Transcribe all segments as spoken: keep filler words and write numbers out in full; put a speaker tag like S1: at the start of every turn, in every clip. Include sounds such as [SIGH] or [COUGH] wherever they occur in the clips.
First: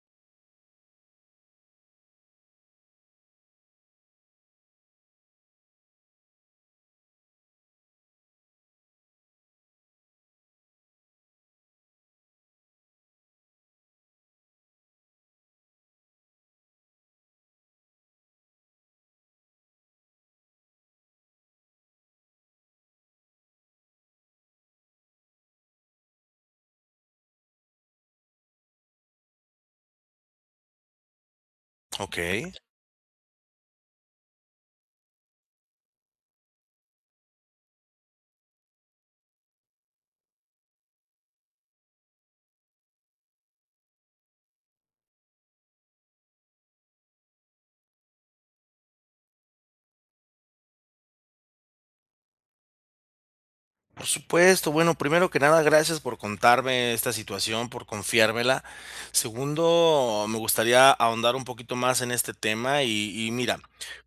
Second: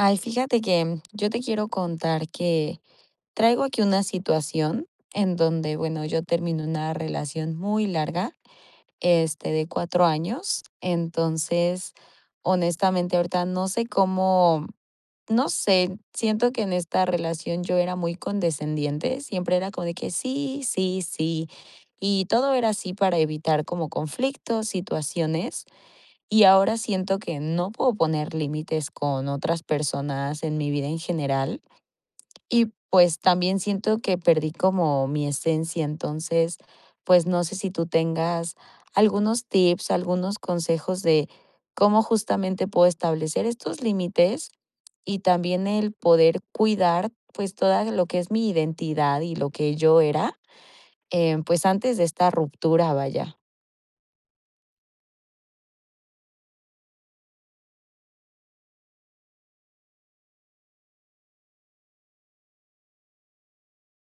S1: Ay, fíjate que yo te quiero contar que traigo aquí una situación en donde, bueno, yo termino una relación muy larga, este, de cuatro años. Entonces, honestamente, ahorita no sé cómo. no sé, siento que en esta relación yo era muy condescendiente. Siempre era como de que sí, sí, sí, y todo era así para evitar como conflictos, situaciones y ahora siento que no puedo poner límites con otras personas en mi vida en general
S2: Okey.
S1: y, pues, también siento que perdí como mi esencia. Entonces, pues, no sé si tú tengas algunos tips, algunos consejos de cómo justamente puedo establecer estos límites y también el poder cuidar, pues, toda lo que es mi identidad y lo que yo era, eh, pues, antes de esta ruptura, vaya.
S2: Por supuesto, bueno, primero que nada, gracias por contarme esta situación, por confiármela, segundo, me gustaría ahondar un poquito más en este tema y y mira,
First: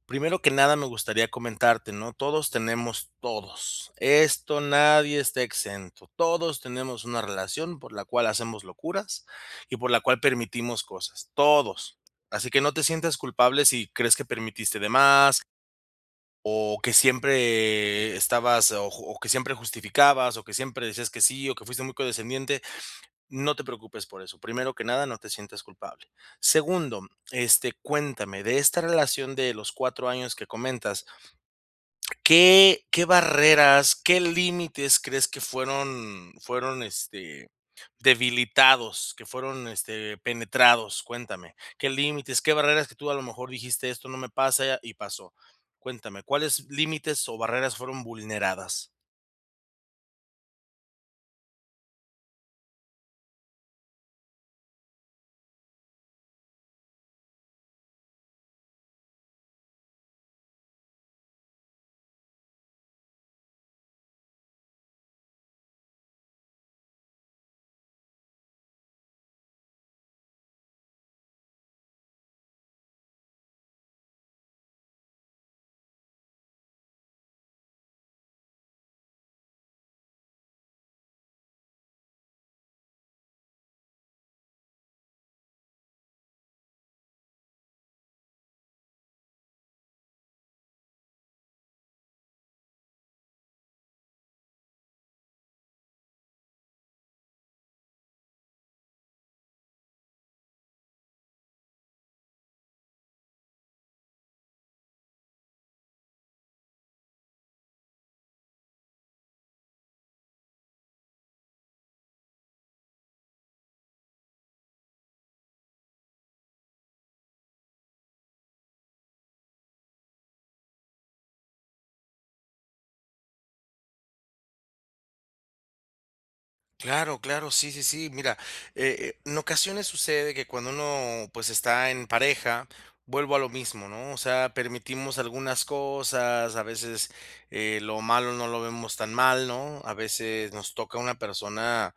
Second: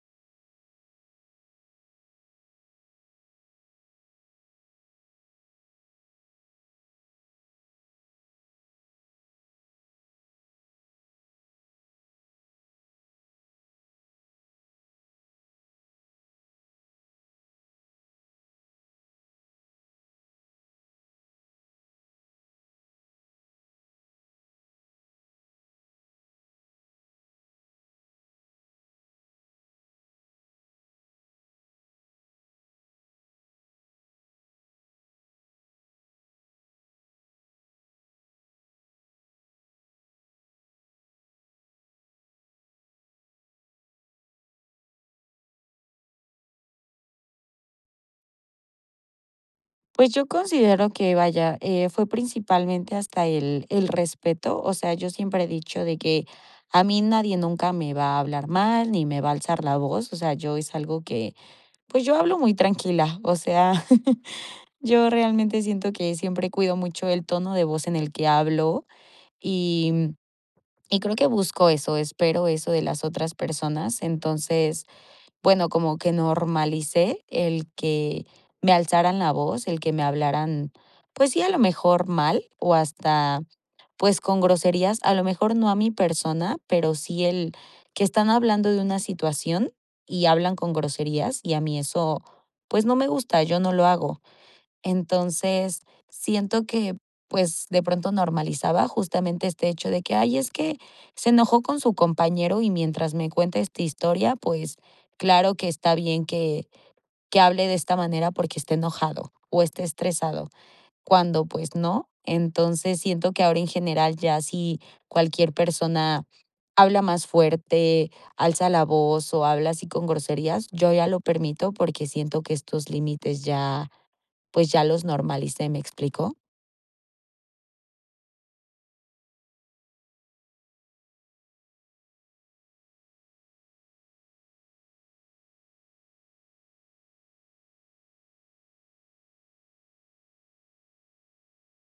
S2: primero que nada me gustaría comentarte, ¿no? Todos tenemos todos. Esto, nadie está exento. Todos tenemos una relación por la cual hacemos locuras y por la cual permitimos cosas, todos. Así que no te sientas culpable si crees que permitiste de más. O que siempre estabas o o que siempre justificabas o que siempre decías que sí o que fuiste muy condescendiente, no te preocupes por eso. Primero que nada, no te sientes culpable. Segundo, este, cuéntame de esta relación de los cuatro años que comentas ¿qué qué barreras, qué límites crees que fueron fueron, este, debilitados que fueron, este, penetrados? Cuéntame. ¿Qué límites? ¿Qué barreras que tú a lo mejor dijiste esto no me pasa y pasó? Cuéntame, ¿cuáles límites o barreras fueron vulneradas?
S1: Pues, yo considero que, vaya, eh, fue principalmente hasta el el respeto, o sea, yo siempre he dicho de que: "A mí, nadie, nunca, me va a hablar mal, ni me va a alzar la voz". O sea, yo, es algo que, pues, yo hablo muy tranquila, o sea, [CHUCKLES] yo realmente siento que siempre cuido mucho el tono de voz en el que hablo y, mm, y creo que busco eso, espero eso de las otras personas. Entonces, bueno, como que normalicé el que me alzaran la voz, el que me hablaran, pues, sí, a lo mejor mal o hasta, pues, con groserías, a lo mejor, no a mi persona, pero sí el que están hablando de una situación y hablan con groserías y a mí eso, pues, no me gusta, yo no lo hago. Entonces, siento que, pues, de pronto normalizaba, justamente este hecho de que: "Ay, es que se enojó con su compañero y mientras me cuenta esta historia, pues, claro que está bien que que hable de esta manera porque está enojado o está estresado", cuando, pues, ¿no? Entonces, siento que ahora, en general, ya si cualquier persona habla más fuerte, alza la voz o habla así, con groserías, yo ya lo permito porque siento que estos límites ya, pues, ya los normalicé, me explicó.
S2: Claro, claro, sí, sí, sí. Mira, eh, en ocasiones sucede que cuando uno, pues, está en pareja, vuelvo a lo mismo, ¿no?, o sea, permitimos algunas cosas, a veces, eh, lo malo no lo vemos tan mal, ¿no? A veces nos toca una persona,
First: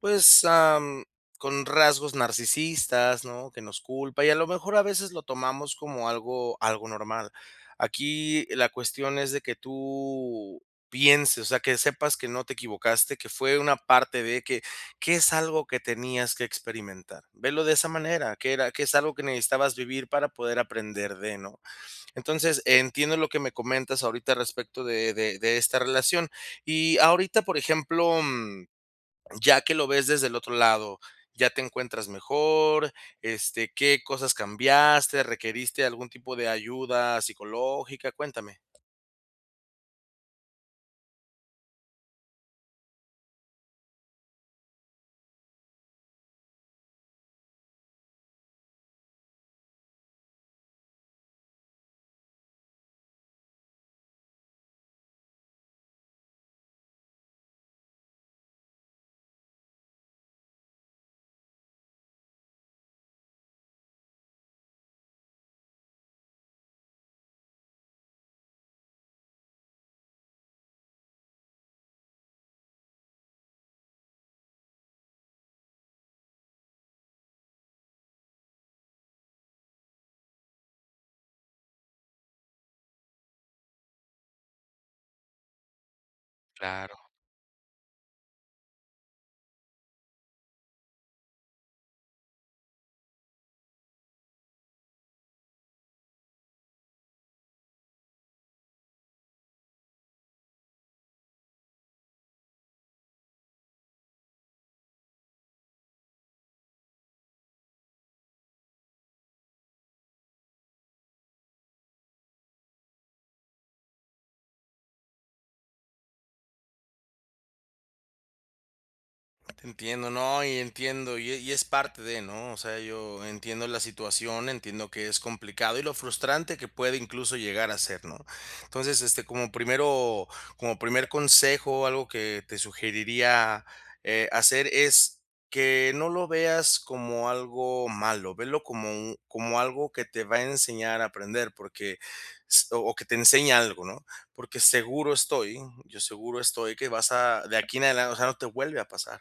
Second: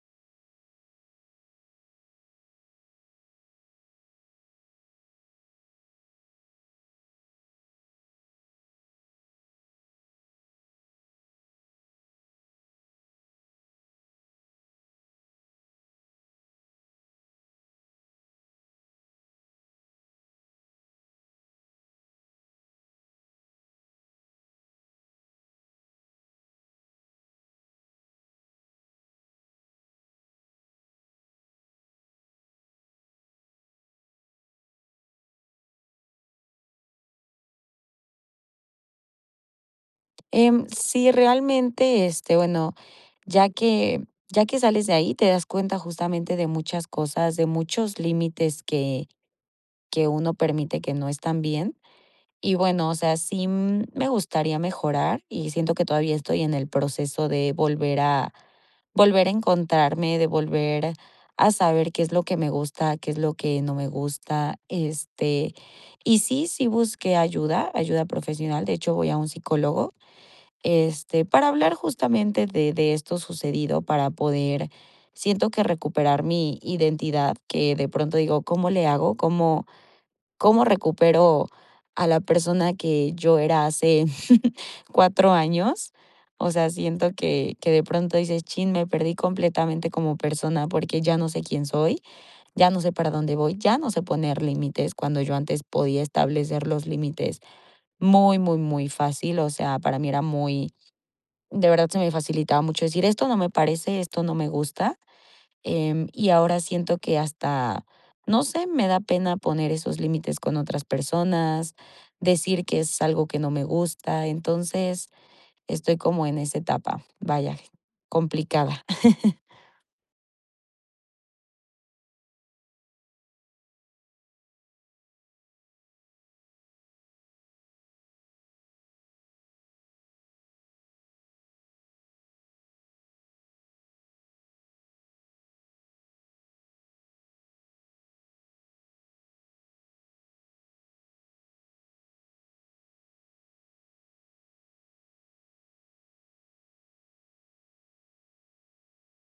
S2: pues, am, con rasgos narcisistas, ¿no?, que nos culpa, y a lo mejor, a veces, lo tomamos como algo algo normal. Aquí la cuestión es de que tú pienses, o sea, que sepas que no te equivocaste, que fue una parte de que que es algo que tenías que experimentar. Velo de esa manera, que era que es algo que necesitabas vivir para poder aprender de, ¿no? Entonces, entiendo lo que me comentas ahorita, al respecto de de de esta relación. Y, ahorita, por ejemplo, mm, ya que lo ves desde el otro lado, ¿ya te encuentras mejor, este, qué cosas cambiaste, requeriste algún tipo de ayuda psicológica? Cuéntame.
S1: Em, sí, realmente, este, bueno, ya que ya que sales de ahí, te das cuenta, justamente, de muchas cosas, de muchos límites que que uno permite que no están bien. Y bueno, o sea, sí, mm, me gustaría mejorar, y siento que todavía estoy en el proceso de volver a volver a encontrarme, de volver a saber qué es lo que me gusta, qué es lo que no me gusta. Este, y sí, sí busqué ayuda, ayuda profesional, de hecho, voy a un psicólogo, este, para hablar justamente de de esto sucedido, para poder, siento que, recuperar mi identidad que de pronto digo: "¿Cómo le hago? ¿Cómo cómo recupero a la persona que yo era hace [CHUCKLES] cuatro años?". O sea,
S2: Claro.
S1: siento que que de pronto dices: "Chin, me perdí completamente como persona, porque ya no sé quién soy, ya no sé para dónde voy, ya no sé poner límites", cuando yo antes podía establecer los límites muy, muy, muy fácil. O sea, para mí era muy de verdad se me facilitaba mucho decir: "Esto no me parece, esto no me gusta", em, y ahora siento que hasta, no sé, me da pena poner esos límites con otras personas, decir que es algo que no me gusta. Entonces, estoy como en esa etapa, vaya, complicada. [CHUCKLES]
S2: Te entiendo, no, y entiendo y y es parte de, ¿no? O sea, yo entiendo la situación, entiendo que es complicado, y lo frustrante que puede, incluso, llegar a ser, ¿no? Entonces, este, como primero como primer consejo, o algo que te sugeriría, eh, hacer es que no lo veas como algo malo, velo como u como algo que te va a enseñar a aprender, porque s o o que te enseñe algo, ¿no? Porque seguro estoy yo seguro estoy que vas a de aquí en adelan o sea, no te vuelve a pasar.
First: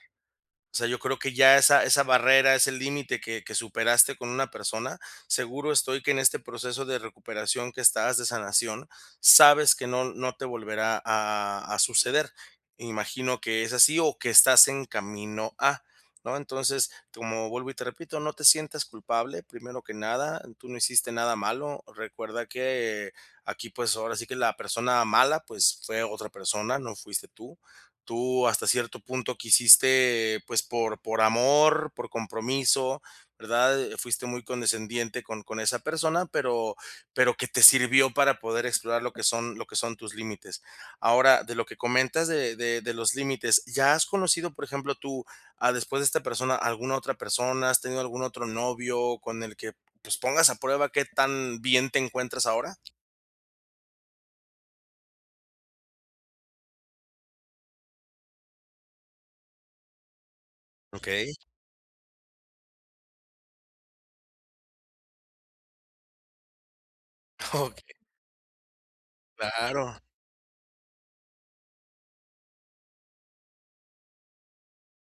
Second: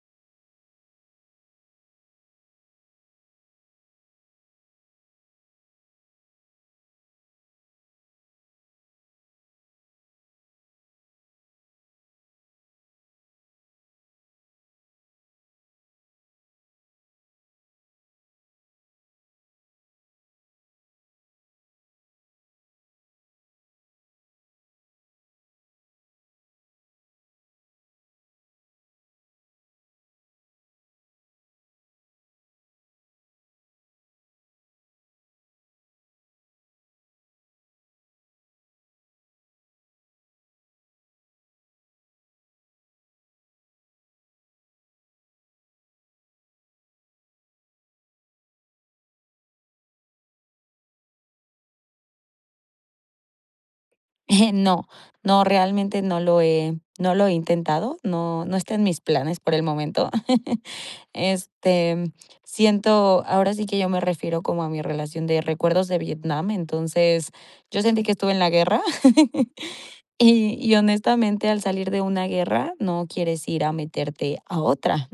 S2: O sea, yo creo que ya esa esa barrera, ese límite que que superaste con una persona, seguro estoy que en este proceso de recuperación que estás, de sanación, sabes que no no te volverá a a suceder, imagino que es así, o que estás en camino a, ¿no? Entonces, como vuelvo y te repito, no te sientas culpable, primero que nada, tú no hiciste nada malo. Recuerda que aquí, pues, ahora sí que la persona mala, pues, fue otra persona, no fuiste tú, tú hasta cierto punto quisiste, pues, por por amor, por compromiso, ¿verdad? Eh, fuiste muy condescendiente con con esa persona, pero pero que te sirvió para poder explorar lo que son lo que son tus límites. Ahora de lo que comentas de de de los límites, ¿ya has conocido, por ejemplo, tú, ah, después de esta persona, alguna otra persona? ¿Has tenido algún otro novio con el que, pues, pongas a prueba qué tan bien te encuentras ahora?
S1: [CHUCKLES] No, no, realmente no lo he no lo he intentado. No, no está en mis planes por el momento. [CHUCKLES]
S2: Okey.
S1: Este, siento ahora sí que yo me refiero como a mi relación de recuerdos de Vietnam. Entonces, yo sentí que
S2: [CHUCKLES]
S1: estuve en la guerra [CHUCKLES]
S2: Claro.
S1: y y honestamente, al salir de una guerra no quieres ir a meterte a otra.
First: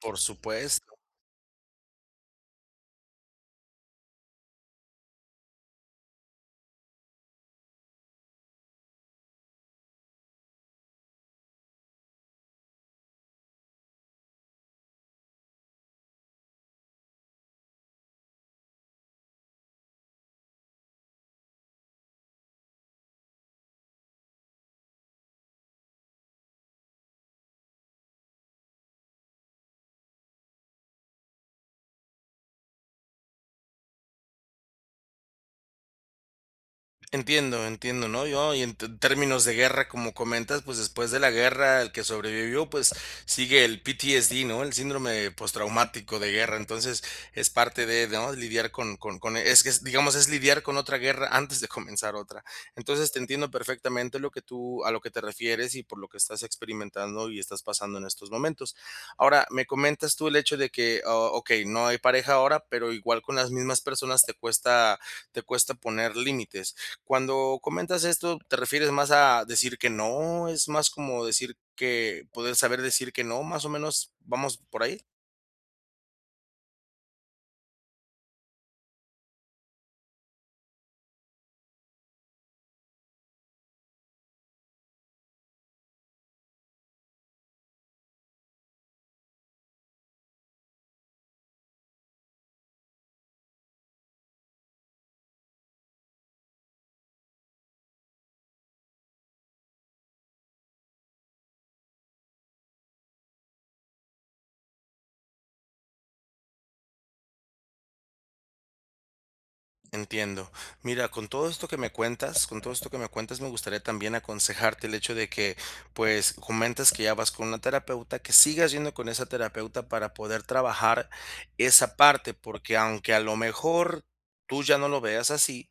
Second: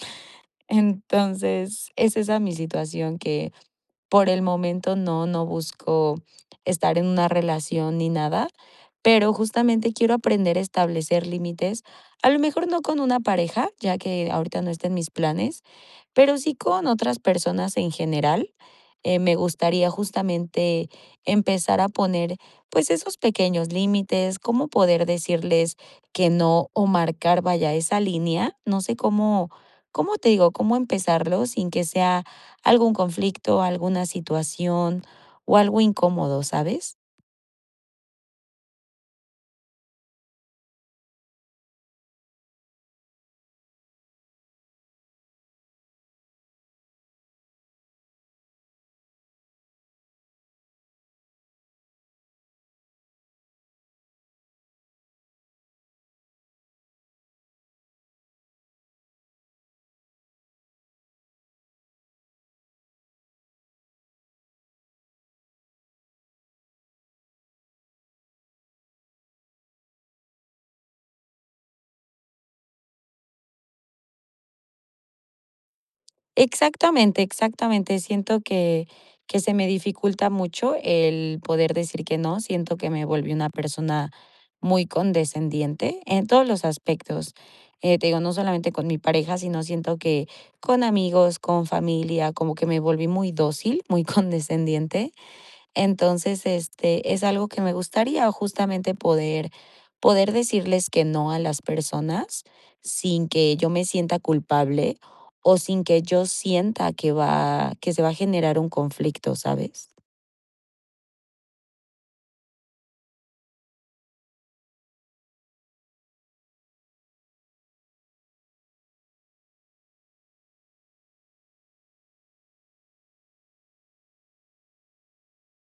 S2: Por supuesto.
S1: Entonces, es esa mi situación que por el momento no, no busco estar en una relación ni nada, pero justamente quiero aprender a establecer límites a lo mejor no con una pareja, ya que ahorita no estén mis planes, pero sí con otras personas en general, eh, me gustaría justamente empezar a poner, pues, esos pequeños límites cómo poder decirles que no o marcar vaya esa línea. No sé ¿cómo cómo te digo? cómo empezarlo sin que sea algún conflicto, alguna situación o algo incómodo, ¿sabes?
S2: Entiendo. Entiendo, ¿no?, yo y en t términos de guerra, como comentas, pues, después de la guerra el que sobrevivió, pues, sigue el PTSD, ¿no? el síndrome postraumático de guerra. Entonces es parte de, ¿no?, lidiar con con con es que digamos es lidiar con otra guerra antes de comenzar otra. Entonces, te entiendo perfectamente lo que tú a lo que te refieres y por lo lo que estás experimentando y estás pasando en estos momentos. Ahora me comentas tú el hecho de que ah, okey, no hay pareja ahora, pero igual con las mismas personas te cuesta te cuesta poner límites. Cuando comentas esto, ¿te refieres más a decir que no es más como decir que poder saber decir que no más o menos vamos por ahí?
S1: Exactamente, exactamente. Siento que que se me dificulta mucho el poder decir que no, siento que me volví una persona muy condescendiente en todos los aspectos, eh, te digo, no solamente con mi pareja, sino siento que con amigos, con familia, como que me volví muy dócil, muy condescendiente. Entonces, este, es algo que me gustaría justamente poder poder decirles que no a las personas sin que yo me sienta culpable o sin que yo sienta que va que se va a generar un conflicto, ¿sabes?
S2: Entiendo. Mira, con todo esto que me cuenta con todo esto que me cuentas, me gustaría también aconsejarte el hecho de que, pues, comentas que ya vas con una terapeuta, que sigas yendo con esa terapeuta para poder trabajar esa parte, porque aunque a lo mejor tú ya no lo veas así,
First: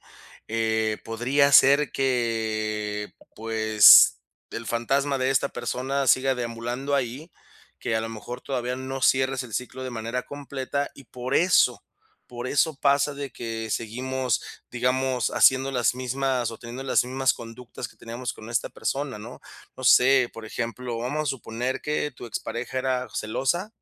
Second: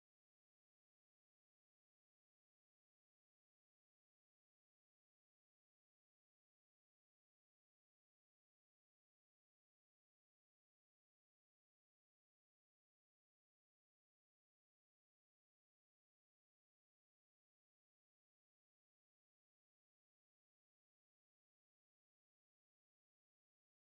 S2: eh, podría ser que, pues, el fantasma de esta persona siga deambulando ahí. Que a lo mejor todavía no cierres el ciclo de manera completa. Y por eso por eso pasa de que seguimos, digamos, haciendo las mismas o teniendo las mismas conductas que teníamos con esta persona, ¿no? No sé, por ejemplo, vamos a suponer que tu expareja era celosa.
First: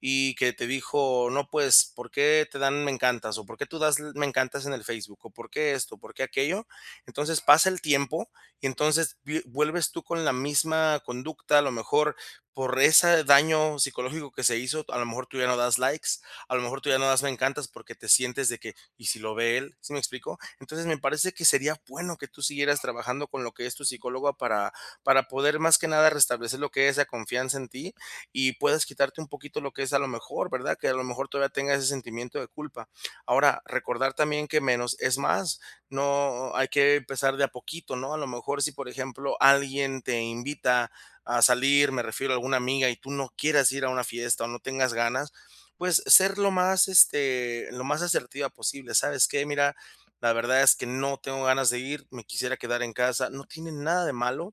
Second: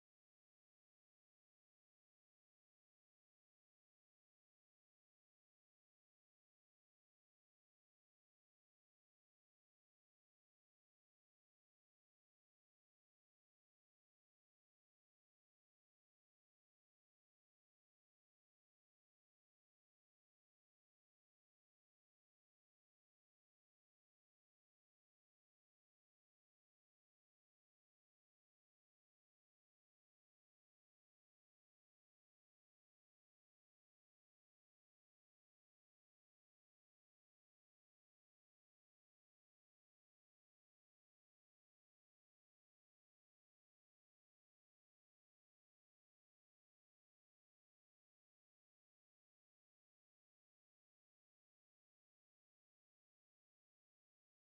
S2: Y que te dijo: "No, pues, ¿por qué te dan me encantas o por qué tú das l me encantas en el Facebook o por qué esto o por qué aquello?". Entonces pasa el tiempo y entonces vi vuelves tú con la misma conducta, a lo mejor por ese daño psicológico que se hizo. A lo mejor tú ya no das likes, a lo mejor tú ya no das me encantas porque te sientes de que: "¿Y si lo ve él?", ¿sí me explico? Entonces me parece que sería bueno que tú siguieras trabajando con lo que es tu psicóloga para para poder más que nada restablecer lo que es la confianza en ti y puedas quitarte un poquito lo que es, a lo mejor, ¿verdad?, que a lo mejor todavía tengas ese sentimiento de culpa. Ahora recordar también que menos es más, no hay que empezar de a poquito. ¿No?, a lo mejor si, por ejemplo, alguien te invita a salir. Me refiero a alguna amiga y tú no quieras ir a una fiesta o no tengas ganas, pues, ser lo más, este, lo más asertiva posible. "¿Sabes qué? Mira, la verdad es que no tengo ganas de ir. Me quisiera quedar en casa". No tiene nada de malo.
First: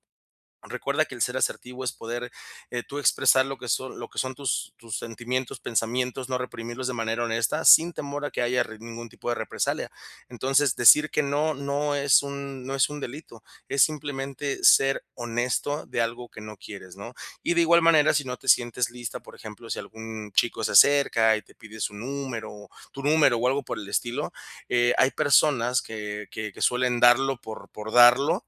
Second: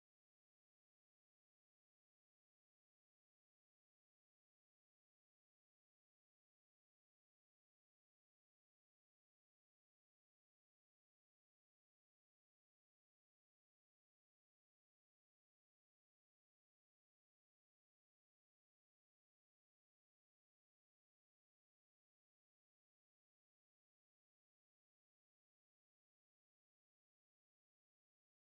S2: Recuerda que el ser asertivo es poder, eh, tú expresar lo que son lo que son tus tus sentimientos, pensamientos, no reprimirlos de manera honesta sin temor a que haya r ningún tipo de represalia. Entonces decir que no, no es un no es un delito. Es simplemente ser honesto de algo que no quieres, ¿no? Y de igual manera, si no te sientes lista, por ejemplo, si algún chico se cerca y te pide su número, tu número o algo por el estilo, eh, hay personas que que que suelen darlo por por darlo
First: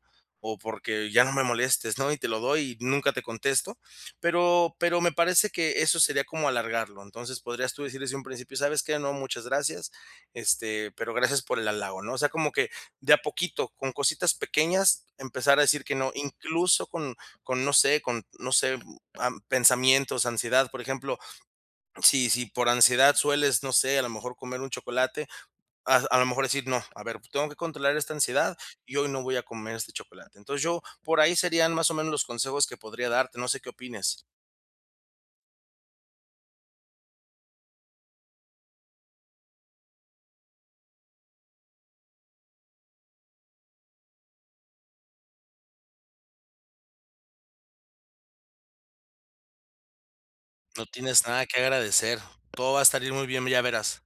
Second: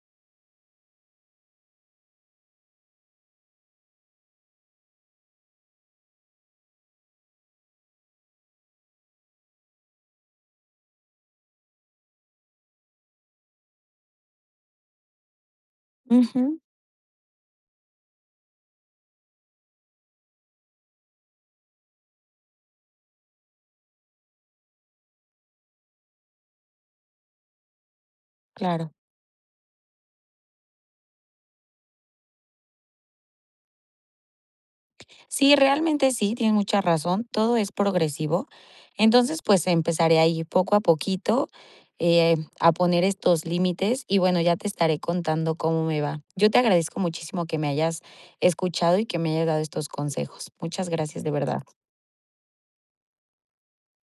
S2: o porque ya no me molestes, ¿no? Y te lo doy y nunca te contesto, pero pero me parece que eso sería como alargarlo. Entonces podrías tú decir desde un principio: "¿Sabes qué? No, muchas gracias, este, pero gracias por el halago", ¿no? O sea, como que de a poquito, con cositas pequeñas, empezar a decir que no,
S1: Ujú.
S2: incluso con con no sé con no sé, pensamientos, ansiedad, por ejemplo. Sí si por ansiedad sueles, no sé, a lo mejor comer un chocolate, a a lo mejor decir: "No, a ver, tengo que controlar esta ansiedad
S1: Claro.
S2: y hoy no voy a comer este chocolate". Entonces yo por ahí serían más o menos los consejos que podría darte. No sé qué opines.
S1: Sí, realmente sí. Tienes mucha razón. Todo es progresivo. Entonces, pues, empezaré a poco a poquito, eh, a poner estos límites y bueno, ya te estaré contando cómo me va. Yo te agradezco muchísimo que me hayas escuchado y que me hayas dado estos consejos.
S2: No
S1: Muchas gracias,
S2: tienes
S1: de
S2: nada que
S1: verdad.
S2: agradecer. Todo va a salir muy bien, ya verás.